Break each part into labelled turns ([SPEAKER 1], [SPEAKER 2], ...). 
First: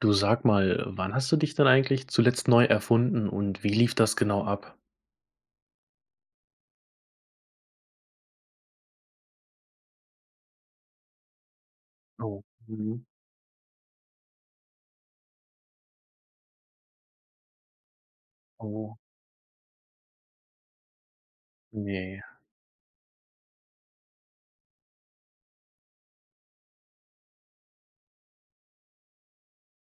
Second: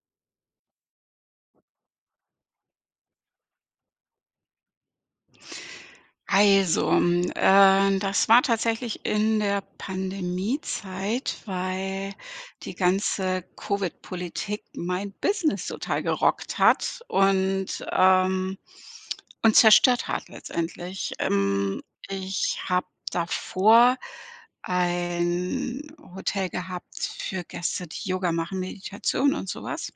[SPEAKER 1] Du sag mal, wann hast du dich denn eigentlich zuletzt neu erfunden und wie lief das genau ab?
[SPEAKER 2] Das war tatsächlich in der Pandemiezeit, weil
[SPEAKER 1] Oh,
[SPEAKER 2] die
[SPEAKER 1] mhm.
[SPEAKER 2] ganze Covid-Politik mein Business total gerockt hat
[SPEAKER 1] Oh,
[SPEAKER 2] und zerstört hat letztendlich.
[SPEAKER 1] ne,
[SPEAKER 2] Ich habe davor ein Hotel gehabt für Gäste, die Yoga machen, Meditation und sowas.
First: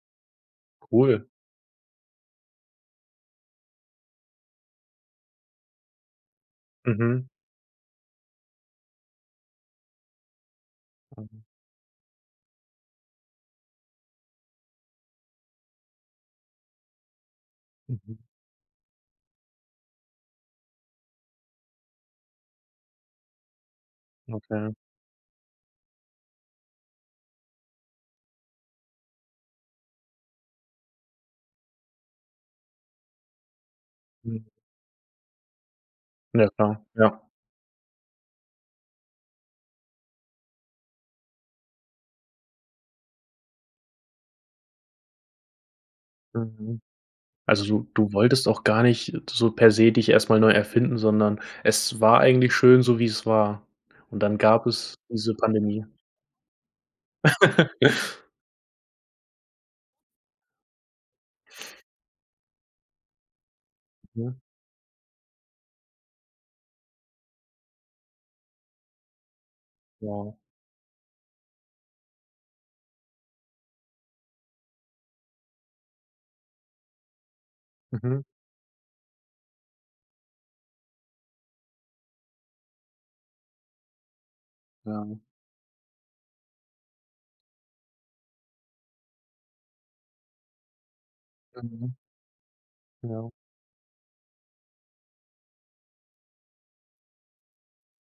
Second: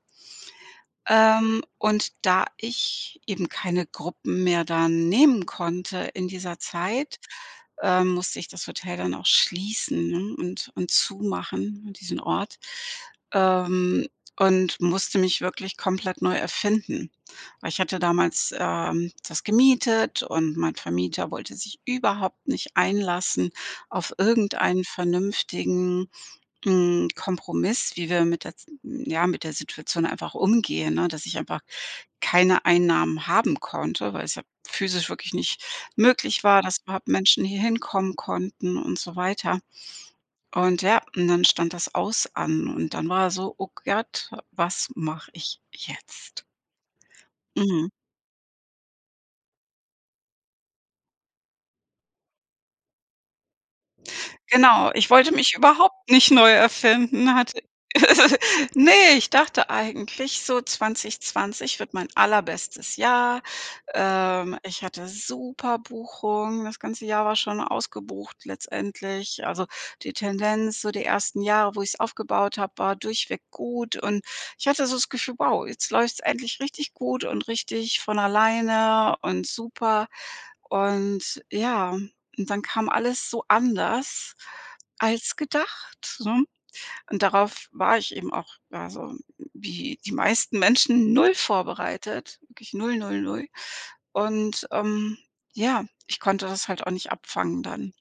[SPEAKER 1] cool.
[SPEAKER 2] Und da ich eben keine Gruppen mehr dann nehmen konnte in dieser Zeit,
[SPEAKER 1] Mhm.
[SPEAKER 2] musste ich das Hotel dann auch schließen, ne, und
[SPEAKER 1] Mhm.
[SPEAKER 2] zumachen, ne, diesen Ort, ähm, und musste mich wirklich komplett neu erfinden. Weil ich hatte
[SPEAKER 1] Mhm.
[SPEAKER 2] damals, das gemietet und mein Vermieter wollte sich überhaupt nicht einlassen auf
[SPEAKER 1] Okay.
[SPEAKER 2] irgendeinen vernünftigen Kompromiss, wie wir mit der Z ja, mit der Situation einfach umgehen, ne? Dass ich einfach keine Einnahmen haben konnte, weil es ja
[SPEAKER 1] Mhm.
[SPEAKER 2] physisch wirklich nicht möglich
[SPEAKER 1] Ja
[SPEAKER 2] war, dass
[SPEAKER 1] klar,
[SPEAKER 2] überhaupt
[SPEAKER 1] ja.
[SPEAKER 2] Menschen hier hinkommen konnten und so weiter. Und ja, und dann stand das Aus an und dann war so: „Oh Gott, was mache ich jetzt?“
[SPEAKER 1] Mhm. Also,
[SPEAKER 2] Mhm.
[SPEAKER 1] du wolltest auch gar nicht so per se dich erst mal neu erfinden, sondern es war eigentlich schön, so wie es war. Und dann gab
[SPEAKER 2] Genau,
[SPEAKER 1] es
[SPEAKER 2] ich wollte
[SPEAKER 1] diese
[SPEAKER 2] mich
[SPEAKER 1] Pandemie.
[SPEAKER 2] überhaupt nicht neu erfinden, hatte nee, ich dachte eigentlich so 2020 wird mein allerbestes Jahr.
[SPEAKER 1] Mhm.
[SPEAKER 2] Ich hatte super Buchungen, das ganze Jahr war schon ausgebucht letztendlich. Also, die
[SPEAKER 1] Ja.
[SPEAKER 2] Tendenz, so die ersten Jahre, wo ich es aufgebaut habe, war durchweg gut und ich hatte so das Gefühl: „Wow, jetzt läuft es endlich richtig gut und richtig von
[SPEAKER 1] Mhm.
[SPEAKER 2] alleine und super.“ Und ja. Und dann kam alles so anders
[SPEAKER 1] Ja.
[SPEAKER 2] als gedacht, ne? Und darauf war ich eben auch also, wie die meisten Menschen null
[SPEAKER 1] Mhm.
[SPEAKER 2] vorbereitet, wirklich null, null,
[SPEAKER 1] Ja.
[SPEAKER 2] null. Und, ähm, ja, ich konnte das halt auch nicht abfangen dann.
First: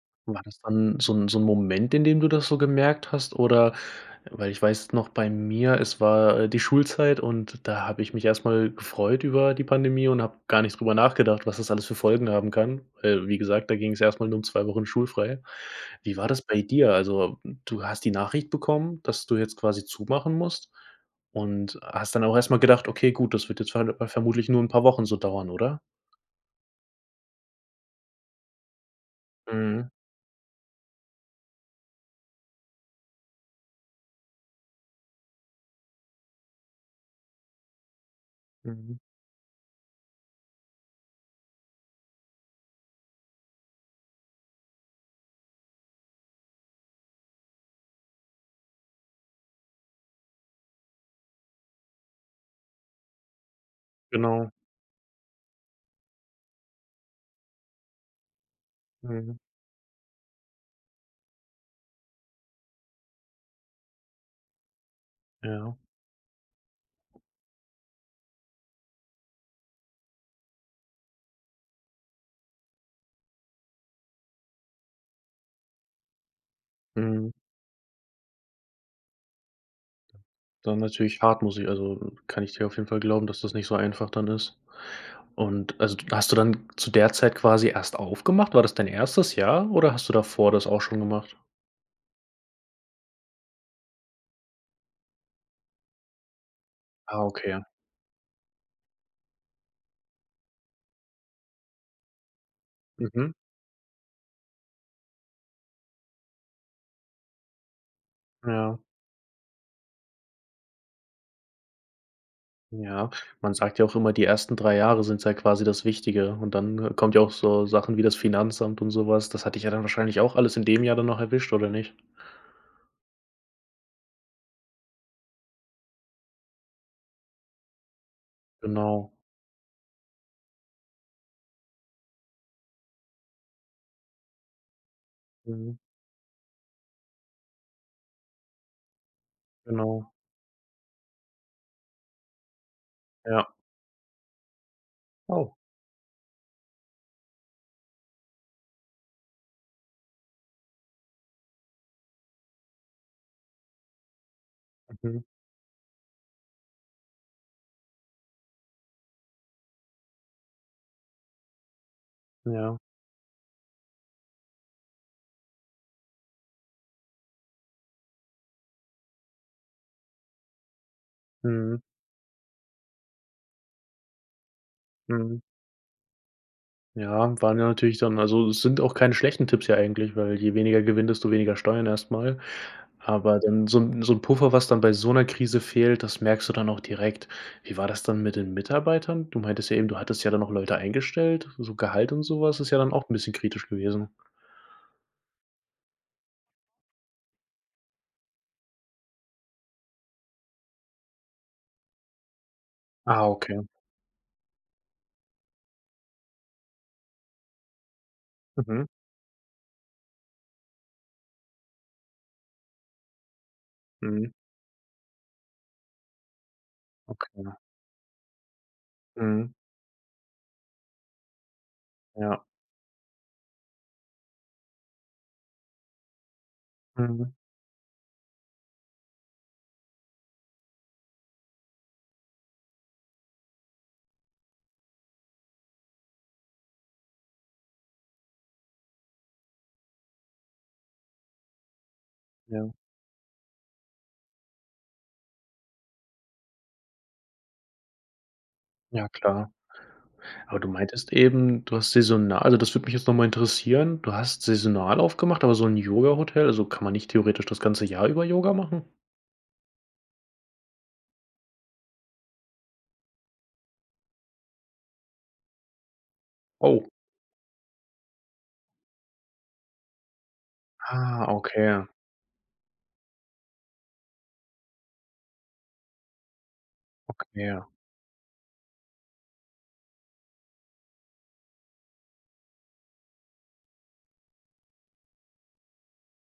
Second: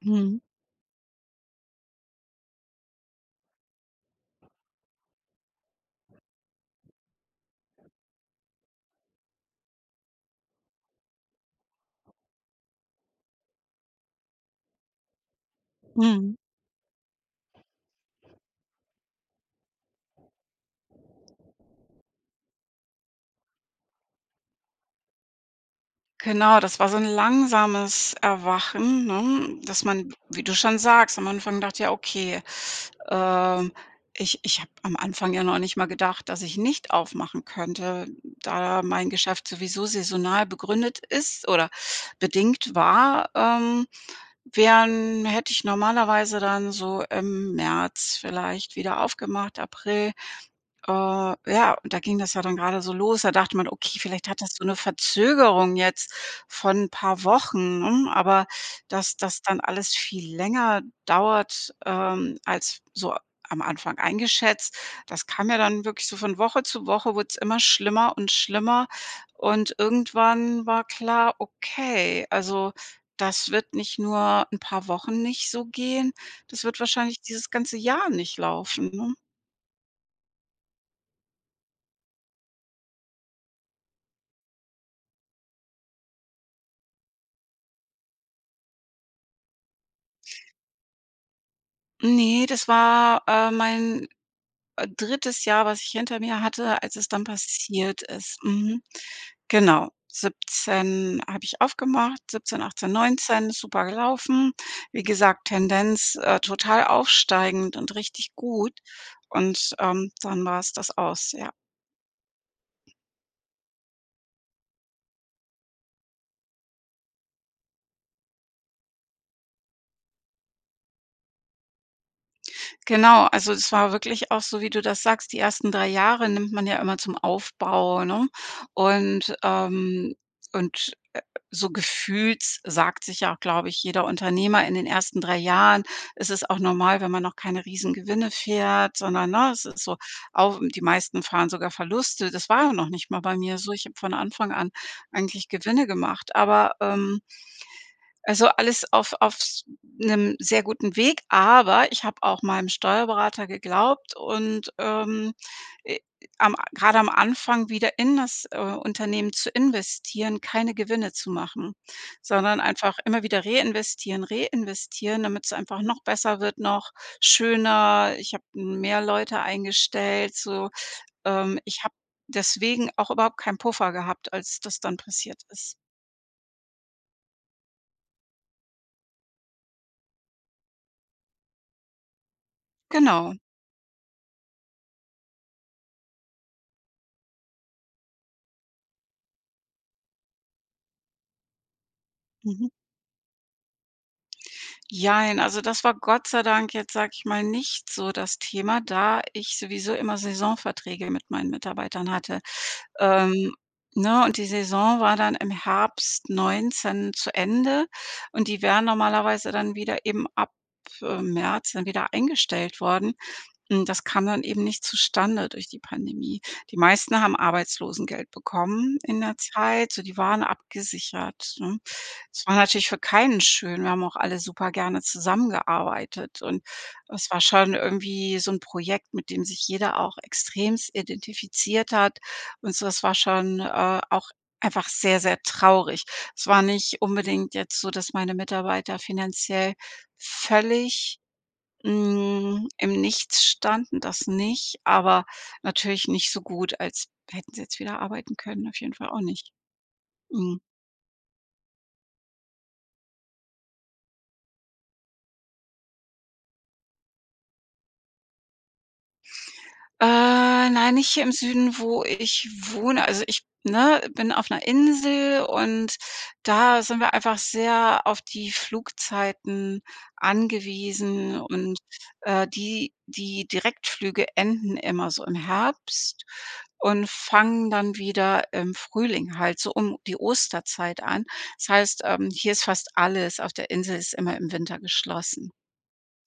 [SPEAKER 2] Mhm.
[SPEAKER 1] War das dann so 'n Moment, in dem du das so gemerkt hast oder weil ich weiß noch bei mir, es war, die Schulzeit und da habe ich mich erst mal gefreut über die Pandemie und habe gar nicht drüber nachgedacht, was das alles für Folgen haben kann. Weil, wie gesagt, da ging's erst mal nur um 2 Wochen schulfrei. Wie war
[SPEAKER 2] Mhm.
[SPEAKER 1] das bei dir? Also, du hast die Nachricht bekommen, dass du jetzt quasi zumachen musst und hast dann auch erst mal gedacht: „Okay, gut, das wird jetzt vermutlich nur 'n paar Wochen so dauern“, oder?
[SPEAKER 2] Genau, das war so 'n langsames Erwachen, ne, dass
[SPEAKER 1] Mhm,
[SPEAKER 2] man, wie du schon sagst, am Anfang dachte: „Ja, okay, ähm, ich habe am Anfang ja noch nicht mal gedacht, dass ich nicht aufmachen könnte, da
[SPEAKER 1] mhm,
[SPEAKER 2] mein Geschäft sowieso saisonal begründet ist oder bedingt war, wären hätte ich normalerweise dann so im März vielleicht wieder aufgemacht, April.“ äh, ja, und da ging das ja dann gerade so los. Da dachte man: „Okay, vielleicht hat
[SPEAKER 1] genau,
[SPEAKER 2] das so eine Verzögerung jetzt von ein paar Wochen“, ne? Aber dass
[SPEAKER 1] mhm,
[SPEAKER 2] das dann alles viel länger dauert, als so am Anfang eingeschätzt. Das kam ja
[SPEAKER 1] ja,
[SPEAKER 2] dann wirklich so von Woche zu Woche, wurde es immer schlimmer und schlimmer. Und irgendwann war klar: „Okay, also das wird nicht nur ein paar Wochen nicht so gehen, das wird wahrscheinlich
[SPEAKER 1] mhm.
[SPEAKER 2] dieses ganze Jahr nicht laufen“, ne?
[SPEAKER 1] Dann natürlich hart, muss ich also, kann ich dir auf jeden Fall glauben, dass das nicht so einfach dann ist. Und also, d hast du dann zu der Zeit quasi erst aufgemacht? War das dein erstes Jahr oder hast du davor das auch schon gemacht?
[SPEAKER 2] Ne, das war mein 3. Jahr, was ich hinter mir hatte, als es
[SPEAKER 1] Ah,
[SPEAKER 2] dann
[SPEAKER 1] okay.
[SPEAKER 2] passiert ist. Mhm. Genau. 17 habe ich aufgemacht, 17, 18,
[SPEAKER 1] Mhm.
[SPEAKER 2] 19, super gelaufen. Wie gesagt, Tendenz, total aufsteigend und richtig gut.
[SPEAKER 1] Ja,
[SPEAKER 2] Dann war's das aus, ja.
[SPEAKER 1] ja. Man sagt ja auch immer, die ersten 3 Jahre sind ja quasi das Wichtige und dann, kommt ja auch so Sachen wie das Finanzamt und sowas. Das hatte ich ja dann wahrscheinlich auch alles in dem Jahr dann noch erwischt, oder nicht?
[SPEAKER 2] Genau, also es war wirklich auch so, wie du das sagst, die ersten 3 Jahre nimmt man ja immer zum Aufbau, ne?
[SPEAKER 1] Genau.
[SPEAKER 2] Und, ähm und so gefühlt sagt sich ja auch, glaube ich, jeder Unternehmer in den ersten 3
[SPEAKER 1] Mhm.
[SPEAKER 2] Jahren ist es auch normal, wenn man noch keine Riesengewinne fährt, sondern, ne, es ist so.
[SPEAKER 1] Genau.
[SPEAKER 2] Auch die meisten fahren sogar Verluste. Das war ja noch nicht mal bei
[SPEAKER 1] Ja.
[SPEAKER 2] mir so. Ich habe von Anfang an eigentlich
[SPEAKER 1] Oh.
[SPEAKER 2] Gewinne gemacht, aber, also, alles auf einem sehr guten Weg, aber ich habe auch meinem Steuerberater geglaubt und,
[SPEAKER 1] Mhm.
[SPEAKER 2] ähm, äh, am grade am Anfang wieder in das, Unternehmen zu investieren, keine Gewinne zu machen, sondern
[SPEAKER 1] Ja.
[SPEAKER 2] einfach immer wieder reinvestieren, reinvestieren, damit es einfach noch besser wird, noch schöner. Ich habe mehr Leute eingestellt, so.
[SPEAKER 1] Mhm.
[SPEAKER 2] Ich habe deswegen auch überhaupt keinen Puffer gehabt, als das dann
[SPEAKER 1] Mhm.
[SPEAKER 2] passiert ist.
[SPEAKER 1] Ja, waren ja natürlich dann also, es sind auch keine schlechten Tipps ja eigentlich, weil je weniger Gewinn, desto weniger Steuern erstmal.
[SPEAKER 2] Genau.
[SPEAKER 1] Aber dann so 'n Puffer, was dann bei so einer Krise fehlt, das merkst du dann auch direkt. Wie war das dann mit den Mitarbeitern? Du meintest ja eben, du hattest ja dann noch Leute eingestellt, so Gehalt und sowas,
[SPEAKER 2] Mhm.
[SPEAKER 1] ist ja dann auch 'n bisschen kritisch gewesen.
[SPEAKER 2] Jein, also das war Gott sei Dank jetzt, sage ich mal, nicht so das Thema, da ich sowieso immer Saisonverträge mit meinen Mitarbeitern hatte.
[SPEAKER 1] Ah,
[SPEAKER 2] Ähm,
[SPEAKER 1] okay.
[SPEAKER 2] ne, und die Saison war dann im Herbst 19 zu Ende und die wären
[SPEAKER 1] Mhm.
[SPEAKER 2] normalerweise dann wieder eben ab, März dann wieder eingestellt worden. Das kam
[SPEAKER 1] Mhm.
[SPEAKER 2] dann eben nicht zustande durch die Pandemie. Die meisten haben
[SPEAKER 1] Okay.
[SPEAKER 2] Arbeitslosengeld bekommen in der
[SPEAKER 1] Mhm.
[SPEAKER 2] Zeit, so die waren abgesichert, ne?
[SPEAKER 1] Ja.
[SPEAKER 2] Es war natürlich für keinen schön. Wir haben auch alle super gerne zusammengearbeitet und es
[SPEAKER 1] Mhm.
[SPEAKER 2] war schon irgendwie so 'n Projekt, mit dem sich jeder auch extremst identifiziert hat und so. Es war schon, auch einfach sehr, sehr traurig. Es war nicht unbedingt jetzt so, dass meine Mitarbeiter finanziell völlig
[SPEAKER 1] Ja.
[SPEAKER 2] im Nichts standen, das nicht, aber natürlich nicht so gut, als hätten sie jetzt wieder arbeiten können, auf jeden
[SPEAKER 1] Ja,
[SPEAKER 2] Fall auch
[SPEAKER 1] klar.
[SPEAKER 2] nicht.
[SPEAKER 1] Aber
[SPEAKER 2] Mhm.
[SPEAKER 1] du meintest eben, du hast saisonal also, das würde mich jetzt nochmal interessieren. Du hast saisonal aufgemacht, aber so ein Yoga-Hotel, also, kann man nicht theoretisch das ganze Jahr über Yoga machen?
[SPEAKER 2] Nein, nicht hier im Süden, wo ich wohne. Also, ich, ne, bin auf 'ner Insel und da
[SPEAKER 1] Oh.
[SPEAKER 2] sind wir einfach sehr auf die Flugzeiten
[SPEAKER 1] Ah,
[SPEAKER 2] angewiesen und,
[SPEAKER 1] okay,
[SPEAKER 2] äh, die Direktflüge enden immer so im Herbst und
[SPEAKER 1] okay,
[SPEAKER 2] fangen dann wieder im Frühling halt so um die Osterzeit an. Das heißt, hier ist fast alles auf der Insel ist immer im Winter geschlossen.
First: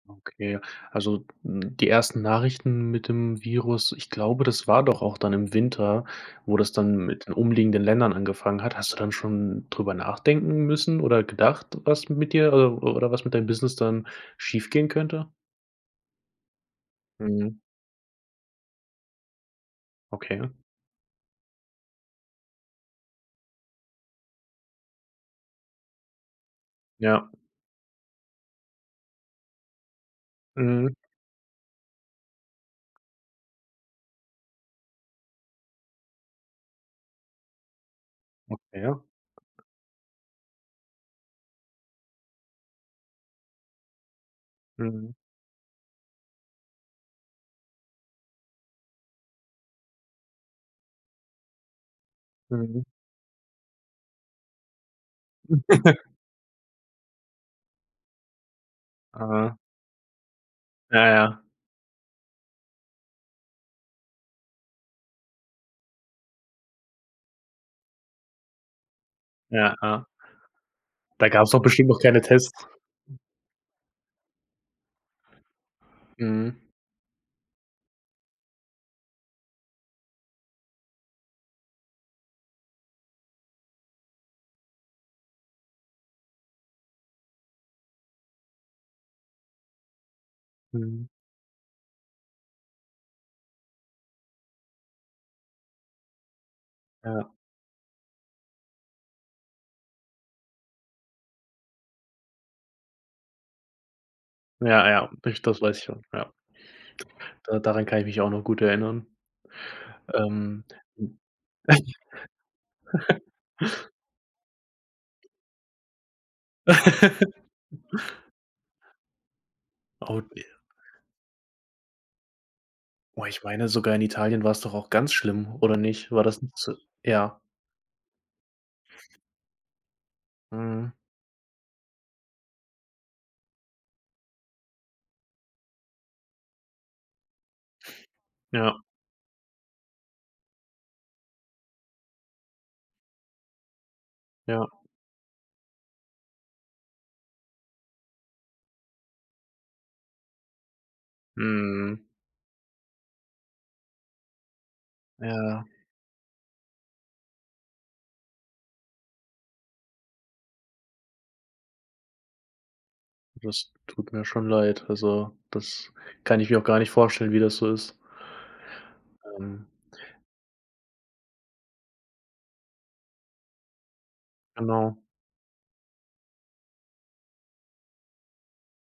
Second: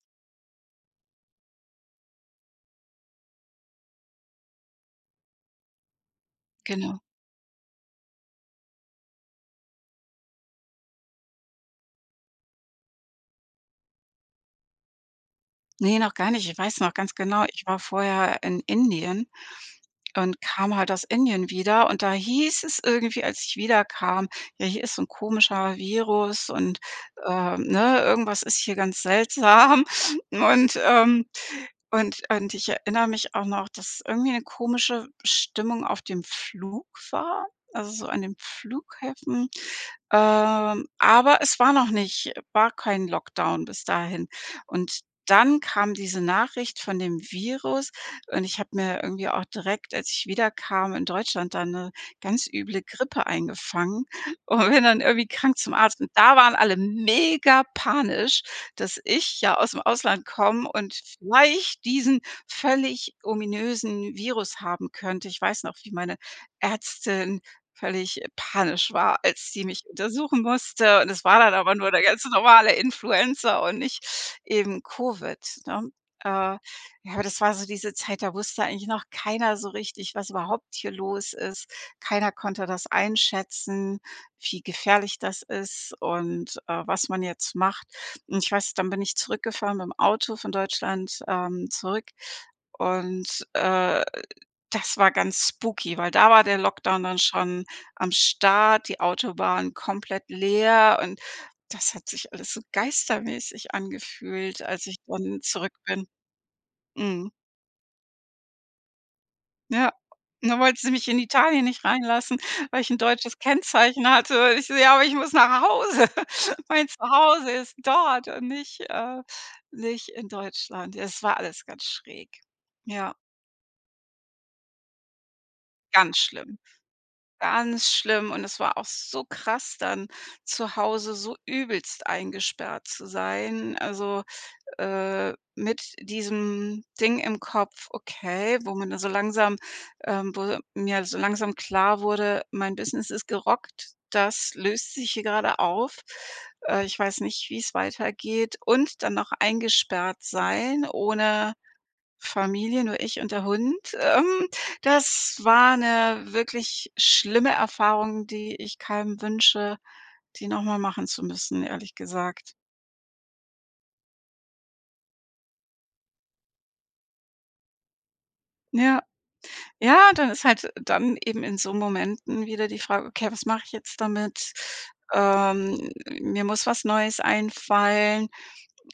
[SPEAKER 1] okay. Also, hm, die ersten Nachrichten mit dem Virus, ich glaube, das war doch auch dann im Winter, wo das dann
[SPEAKER 2] Genau.
[SPEAKER 1] mit den umliegenden Ländern angefangen hat. Hast du dann schon drüber nachdenken müssen oder gedacht, was mit dir oder was mit deinem Business dann schiefgehen könnte?
[SPEAKER 2] Ne, noch gar nicht. Ich weiß noch ganz genau,
[SPEAKER 1] Mhm.
[SPEAKER 2] ich war vorher in Indien. Und
[SPEAKER 1] Okay.
[SPEAKER 2] kam halt aus Indien wieder und da hieß es irgendwie, als ich wiederkam: „Ja, hier ist so ein komischer Virus und,
[SPEAKER 1] Ja.
[SPEAKER 2] ähm, ne, irgendwas ist hier ganz seltsam.“ Und,
[SPEAKER 1] Mhm.
[SPEAKER 2] ähm und ich erinnere mich auch noch, dass irgendwie eine komische Stimmung auf dem Flug war, also, so an den
[SPEAKER 1] Ja.
[SPEAKER 2] Flughäfen. Aber es war noch nicht war kein Lockdown bis dahin. Und
[SPEAKER 1] Mhm,
[SPEAKER 2] dann kam diese Nachricht von dem Virus und ich habe mir irgendwie auch direkt, als ich wiederkam in Deutschland, dann eine ganz üble
[SPEAKER 1] mhm.
[SPEAKER 2] Grippe eingefangen und bin dann irgendwie krank zum Arzt. Und da waren alle mega panisch, dass ich ja
[SPEAKER 1] Ah,
[SPEAKER 2] aus dem Ausland komme und
[SPEAKER 1] ja, ja,
[SPEAKER 2] vielleicht diesen völlig ominösen Virus haben könnte. Ich weiß noch, wie meine Ärztin völlig panisch war, als sie
[SPEAKER 1] ja,
[SPEAKER 2] mich
[SPEAKER 1] ja.
[SPEAKER 2] untersuchen musste und es
[SPEAKER 1] Da
[SPEAKER 2] war
[SPEAKER 1] gab's
[SPEAKER 2] dann
[SPEAKER 1] doch
[SPEAKER 2] aber
[SPEAKER 1] bestimmt
[SPEAKER 2] nur
[SPEAKER 1] noch
[SPEAKER 2] der
[SPEAKER 1] keine
[SPEAKER 2] ganz
[SPEAKER 1] Tests.
[SPEAKER 2] normale Influenza und nicht eben Covid, ne?
[SPEAKER 1] Mhm,
[SPEAKER 2] Ja, aber das war so diese Zeit, da wusste eigentlich noch keiner so richtig, was überhaupt hier los ist. Keiner konnte das einschätzen, wie gefährlich das ist und was man jetzt macht. Und ich weiß, dann bin ich zurückgefahren mit dem Auto von
[SPEAKER 1] mhm.
[SPEAKER 2] Deutschland, zurück und, äh, das war ganz spooky, weil da war der Lockdown dann
[SPEAKER 1] Ja,
[SPEAKER 2] schon am Start, die Autobahn komplett leer und das hat sich alles so geistermäßig angefühlt, als
[SPEAKER 1] ja,
[SPEAKER 2] ich
[SPEAKER 1] ja,
[SPEAKER 2] dann
[SPEAKER 1] ich das
[SPEAKER 2] zurück
[SPEAKER 1] weiß ich schon,
[SPEAKER 2] bin.
[SPEAKER 1] ja.
[SPEAKER 2] Mhm.
[SPEAKER 1] Da daran kann ich mich auch noch gut erinnern.
[SPEAKER 2] Ja. Und dann
[SPEAKER 1] Ähm,
[SPEAKER 2] wollte sie mich in Italien nicht reinlassen, weil ich 'n deutsches Kennzeichen hatte. Ich so: „Ja, aber ich muss nach Hause. Mein
[SPEAKER 1] hm.
[SPEAKER 2] Zuhause ist dort und nicht, nicht
[SPEAKER 1] Oh,
[SPEAKER 2] in Deutschland.“ Ja, es war alles ganz schräg. Ja,
[SPEAKER 1] oh, ich meine, sogar in Italien war's doch auch ganz schlimm, oder nicht?
[SPEAKER 2] ganz
[SPEAKER 1] War das nicht
[SPEAKER 2] schlimm,
[SPEAKER 1] so ja,
[SPEAKER 2] ganz schlimm. Und es war auch so krass dann, zu
[SPEAKER 1] mhm,
[SPEAKER 2] Hause so übelst eingesperrt zu sein. Also mit diesem Ding im Kopf, okay, wo
[SPEAKER 1] ja,
[SPEAKER 2] mir dann so langsam klar wurde, mein Business ist gerockt, das
[SPEAKER 1] ja,
[SPEAKER 2] löst sich hier gerade auf. Ich weiß nicht, wie es weitergeht und dann noch eingesperrt sein ohne
[SPEAKER 1] mhm.
[SPEAKER 2] Familie, nur ich und der Hund. Das
[SPEAKER 1] Ja,
[SPEAKER 2] war eine wirklich schlimme Erfahrung, die ich keinem wünsche, die nochmal machen zu müssen, ehrlich gesagt.
[SPEAKER 1] das tut mir schon leid. Also, das kann ich mir auch gar nicht vorstellen, wie das so ist.
[SPEAKER 2] Ja.
[SPEAKER 1] Ähm,
[SPEAKER 2] Ja, dann ist halt dann eben in so Momenten wieder die Frage: „Okay, was mache ich jetzt damit?“
[SPEAKER 1] genau.
[SPEAKER 2] Ähm, Mir muss was Neues einfallen.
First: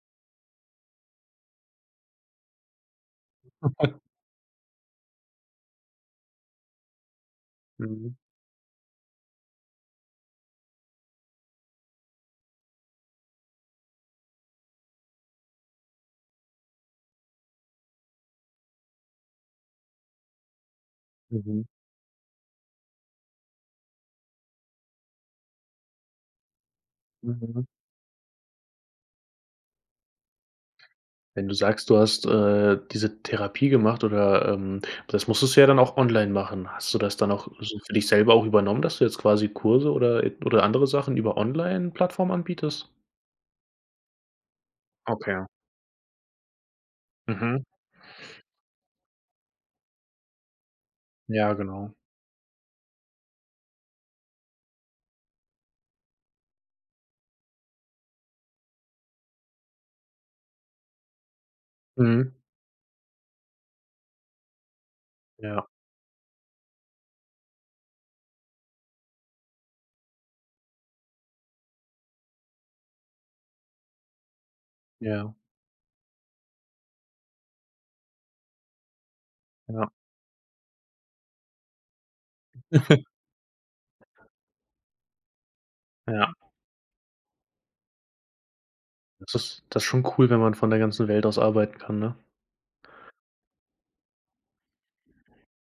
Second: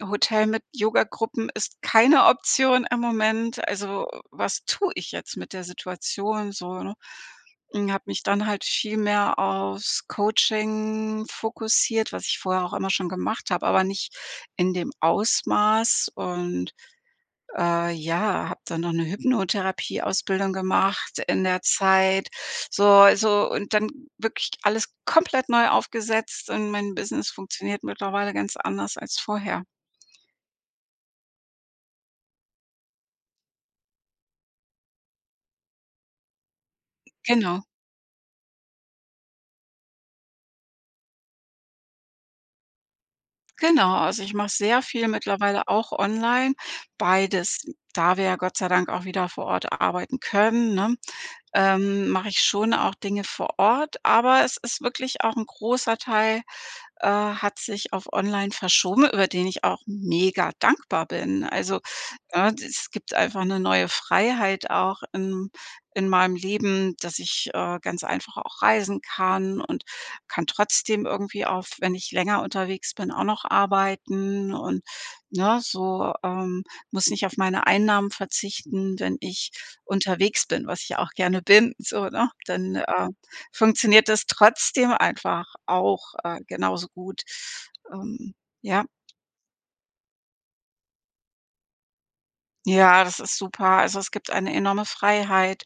[SPEAKER 2] Hotel mit Yogagruppen ist keine Option im Moment. Also, was tue ich jetzt mit der Situation so, ne? Habe
[SPEAKER 1] Mhm,
[SPEAKER 2] mich dann halt viel mehr aufs Coaching fokussiert, was ich vorher auch immer schon gemacht habe, aber nicht in dem Ausmaß und ja, habe dann noch 'ne Hypnotherapieausbildung gemacht in der
[SPEAKER 1] mhm,
[SPEAKER 2] Zeit. So und dann wirklich alles komplett neu aufgesetzt und mein Business
[SPEAKER 1] mhm.
[SPEAKER 2] funktioniert mittlerweile ganz anders als vorher.
[SPEAKER 1] Wenn du sagst, du hast, diese Therapie gemacht oder, das musstest du ja dann auch online machen. Hast du das dann auch
[SPEAKER 2] Genau,
[SPEAKER 1] so für dich selber auch übernommen, dass du jetzt quasi Kurse oder e oder andere Sachen über Online-Plattformen anbietest?
[SPEAKER 2] genau. Also, ich mache sehr viel
[SPEAKER 1] Okay.
[SPEAKER 2] mittlerweile auch online, beides.
[SPEAKER 1] Mhm.
[SPEAKER 2] Da wir ja Gott sei Dank auch wieder vor Ort arbeiten können, ne,
[SPEAKER 1] Ja, genau.
[SPEAKER 2] mache ich schon auch Dinge vor Ort, aber es ist wirklich auch 'n großer Teil hat sich auf online verschoben, über den ich auch mega dankbar bin. Also,
[SPEAKER 1] Mhm.
[SPEAKER 2] ja, es gibt einfach eine neue Freiheit auch in
[SPEAKER 1] Ja,
[SPEAKER 2] in meinem Leben, dass ich, ganz einfach auch reisen kann und kann trotzdem irgendwie auch, wenn ich länger unterwegs bin, auch noch arbeiten und,
[SPEAKER 1] ja,
[SPEAKER 2] ne, so, muss nicht auf meine Einnahmen verzichten, wenn ich
[SPEAKER 1] ja,
[SPEAKER 2] unterwegs bin, was ich auch gerne bin, so, ne? Dann funktioniert das trotzdem einfach auch,
[SPEAKER 1] ja.
[SPEAKER 2] genauso gut. Ähm, ja.
[SPEAKER 1] Das ist schon cool, wenn man von der ganzen Welt aus arbeiten kann, ne?
[SPEAKER 2] Ja, das ist super. Also, es gibt eine enorme Freiheit,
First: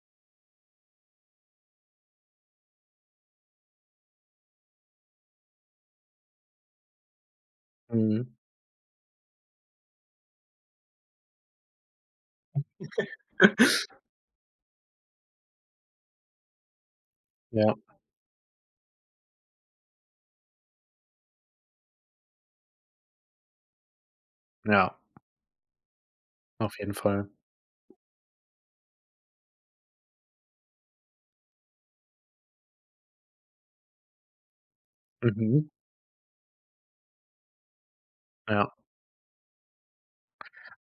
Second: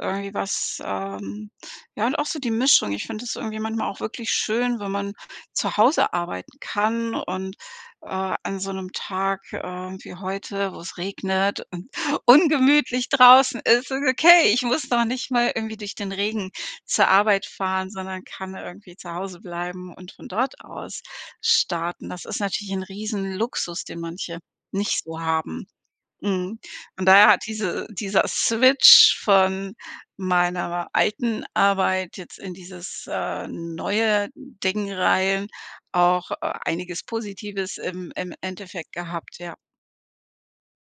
[SPEAKER 2] irgendwie was ja, und auch so die Mischung. Ich finde es irgendwie manchmal auch wirklich schön, wenn man zu Hause arbeiten kann
[SPEAKER 1] Mhm.
[SPEAKER 2] an so einem Tag, wie heute, wo es regnet und ungemütlich draußen ist, ist okay. Ich muss noch nicht mal irgendwie durch den Regen zur Arbeit
[SPEAKER 1] Ja,
[SPEAKER 2] fahren, sondern kann irgendwie zu Hause bleiben und von dort aus starten. Das ist natürlich ein riesen Luxus, den manche
[SPEAKER 1] ja,
[SPEAKER 2] nicht so haben. Mhm.
[SPEAKER 1] auf jeden
[SPEAKER 2] Von daher
[SPEAKER 1] Fall.
[SPEAKER 2] hat dieser Switch von meiner alten Arbeit jetzt in dieses, neue Ding rein
[SPEAKER 1] Mhm.
[SPEAKER 2] auch, einiges Positives im
[SPEAKER 1] Ja.
[SPEAKER 2] Endeffekt gehabt, ja,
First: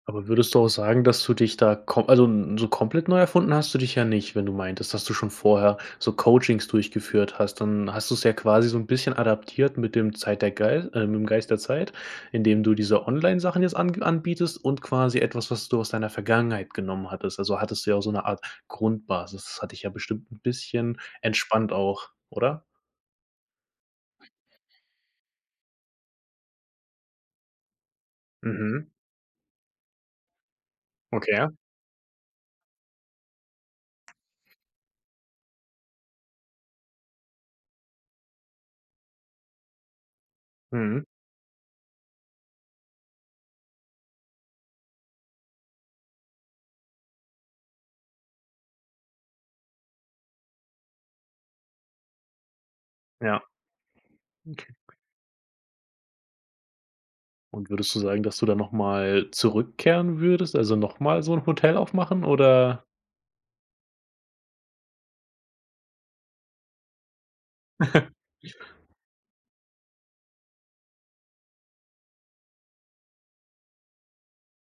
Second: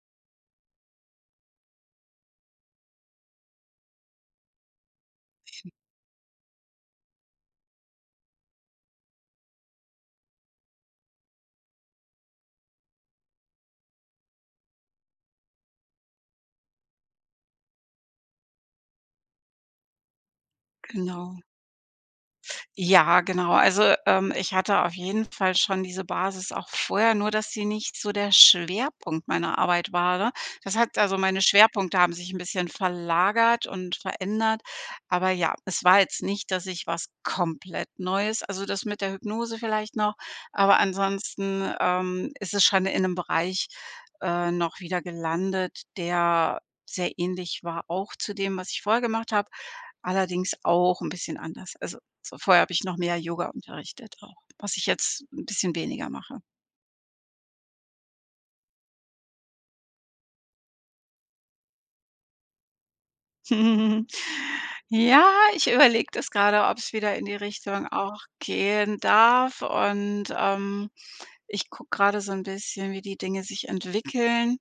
[SPEAKER 1] Aber würdest du auch sagen, dass du dich da kom also, n so komplett neu erfunden hast du dich ja nicht, wenn du meintest, dass du schon vorher so Coachings durchgeführt hast. Dann hast du es ja quasi so ein bisschen adaptiert mit dem Zeit der Gei mit dem Geist der Zeit, indem du diese Online-Sachen jetzt an anbietest und quasi etwas, was du aus deiner Vergangenheit genommen hattest. Also, hattest du ja auch so eine Art Grundbasis. Das hat dich ja bestimmt ein bisschen
[SPEAKER 2] genau.
[SPEAKER 1] entspannt auch, oder?
[SPEAKER 2] Ja, genau. Also, ich hatte auf jeden Fall schon diese Basis auch vorher, nur dass sie nicht so der
[SPEAKER 1] Mhm.
[SPEAKER 2] Schwerpunkt meiner Arbeit war, ne? Das hat also meine
[SPEAKER 1] Okay.
[SPEAKER 2] Schwerpunkte haben sich ein bisschen verlagert und verändert. Aber ja, es war jetzt nicht, dass ich was komplett Neues also, das mit der Hypnose vielleicht noch, aber
[SPEAKER 1] Mhm.
[SPEAKER 2] ansonsten, ist es schon in einem Bereich, noch wieder gelandet, der sehr ähnlich war auch zu dem, was ich vorher gemacht habe, allerdings auch ein bisschen anders. Also so, vorher habe ich noch mehr
[SPEAKER 1] Ja.
[SPEAKER 2] Yoga unterrichtet auch, was ich jetzt 'n bisschen weniger mache.
[SPEAKER 1] Und würdest du sagen, dass du da nochmal zurückkehren würdest, also nochmal so 'n Hotel aufmachen oder
[SPEAKER 2] Ja, ich überlege das grade, ob's wieder in die Richtung auch gehen darf und ich gucke grade so 'n bisschen, wie die Dinge sich entwickeln.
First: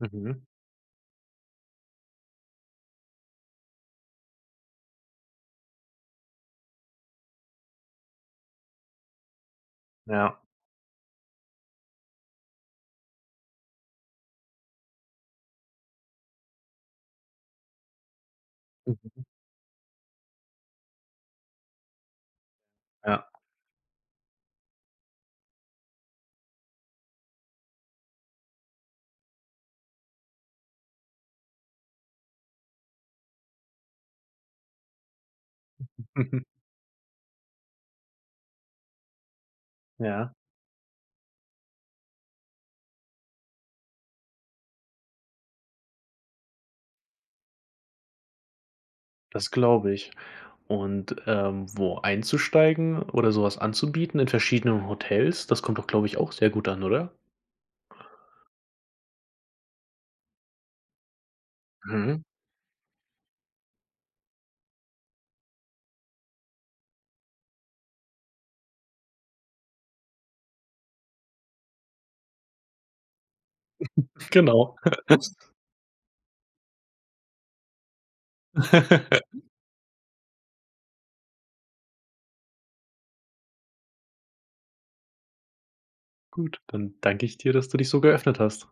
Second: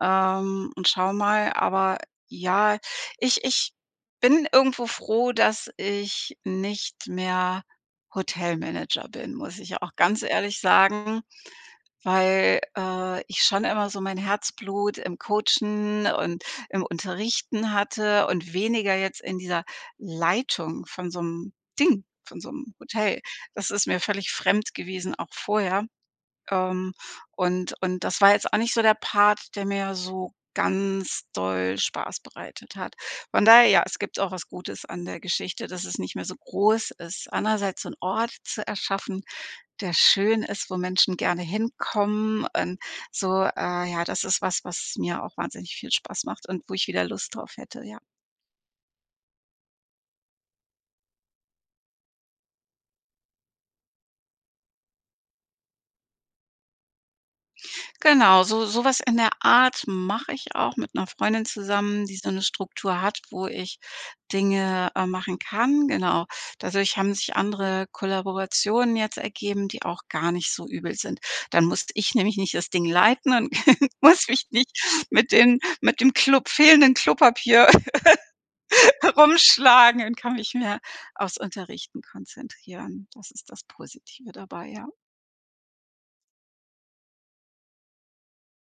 [SPEAKER 1] mhm,
[SPEAKER 2] Und schau mal. Aber ja, ich ich bin irgendwo froh, dass ich nicht mehr Hotelmanager bin, muss ich auch ganz
[SPEAKER 1] ja,
[SPEAKER 2] ehrlich sagen, weil, ich schon immer so mein Herzblut im Coachen und im Unterrichten hatte und weniger jetzt
[SPEAKER 1] mhm,
[SPEAKER 2] in dieser Leitung von so einem Ding, von so einem Hotel.
[SPEAKER 1] ja,
[SPEAKER 2] Das ist mir völlig fremd gewesen, auch vorher. Ähm, und das war jetzt auch nicht so der Part, der mir so ganz doll Spaß bereitet hat. Von daher, ja, es gibt auch was Gutes an der Geschichte, dass es nicht mehr so
[SPEAKER 1] mhm,
[SPEAKER 2] groß ist. Andererseits so 'n Ort zu erschaffen, der
[SPEAKER 1] ja,
[SPEAKER 2] schön ist, wo Menschen gerne hinkommen und so, ja, das ist was, was mir auch wahnsinnig viel Spaß macht und wo ich wieder Lust drauf hätte, ja.
[SPEAKER 1] das glaube ich. Und, wo einzusteigen oder so was anzubieten in verschiedenen Hotels, das kommt doch, glaube ich, auch sehr gut an, oder?
[SPEAKER 2] Genau, so sowas in der Art mache ich auch mit 'ner Freundin zusammen, die
[SPEAKER 1] Mhm,
[SPEAKER 2] so 'ne Struktur hat, wo ich Dinge, machen kann, genau. Dadurch haben sich andere Kollaborationen jetzt ergeben, die auch gar nicht so übel sind. Dann muss ich nämlich nicht das Ding leiten und muss mich nicht
[SPEAKER 1] genau.
[SPEAKER 2] mit dem Klump fehlenden Klopapier rumschlagen und kann mich mehr aufs Unterrichten konzentrieren. Das ist das Positive dabei, ja.
[SPEAKER 1] Gut, dann danke ich dir, dass du dich so geöffnet hast.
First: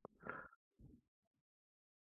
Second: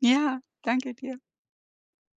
[SPEAKER 2] Ja, danke dir.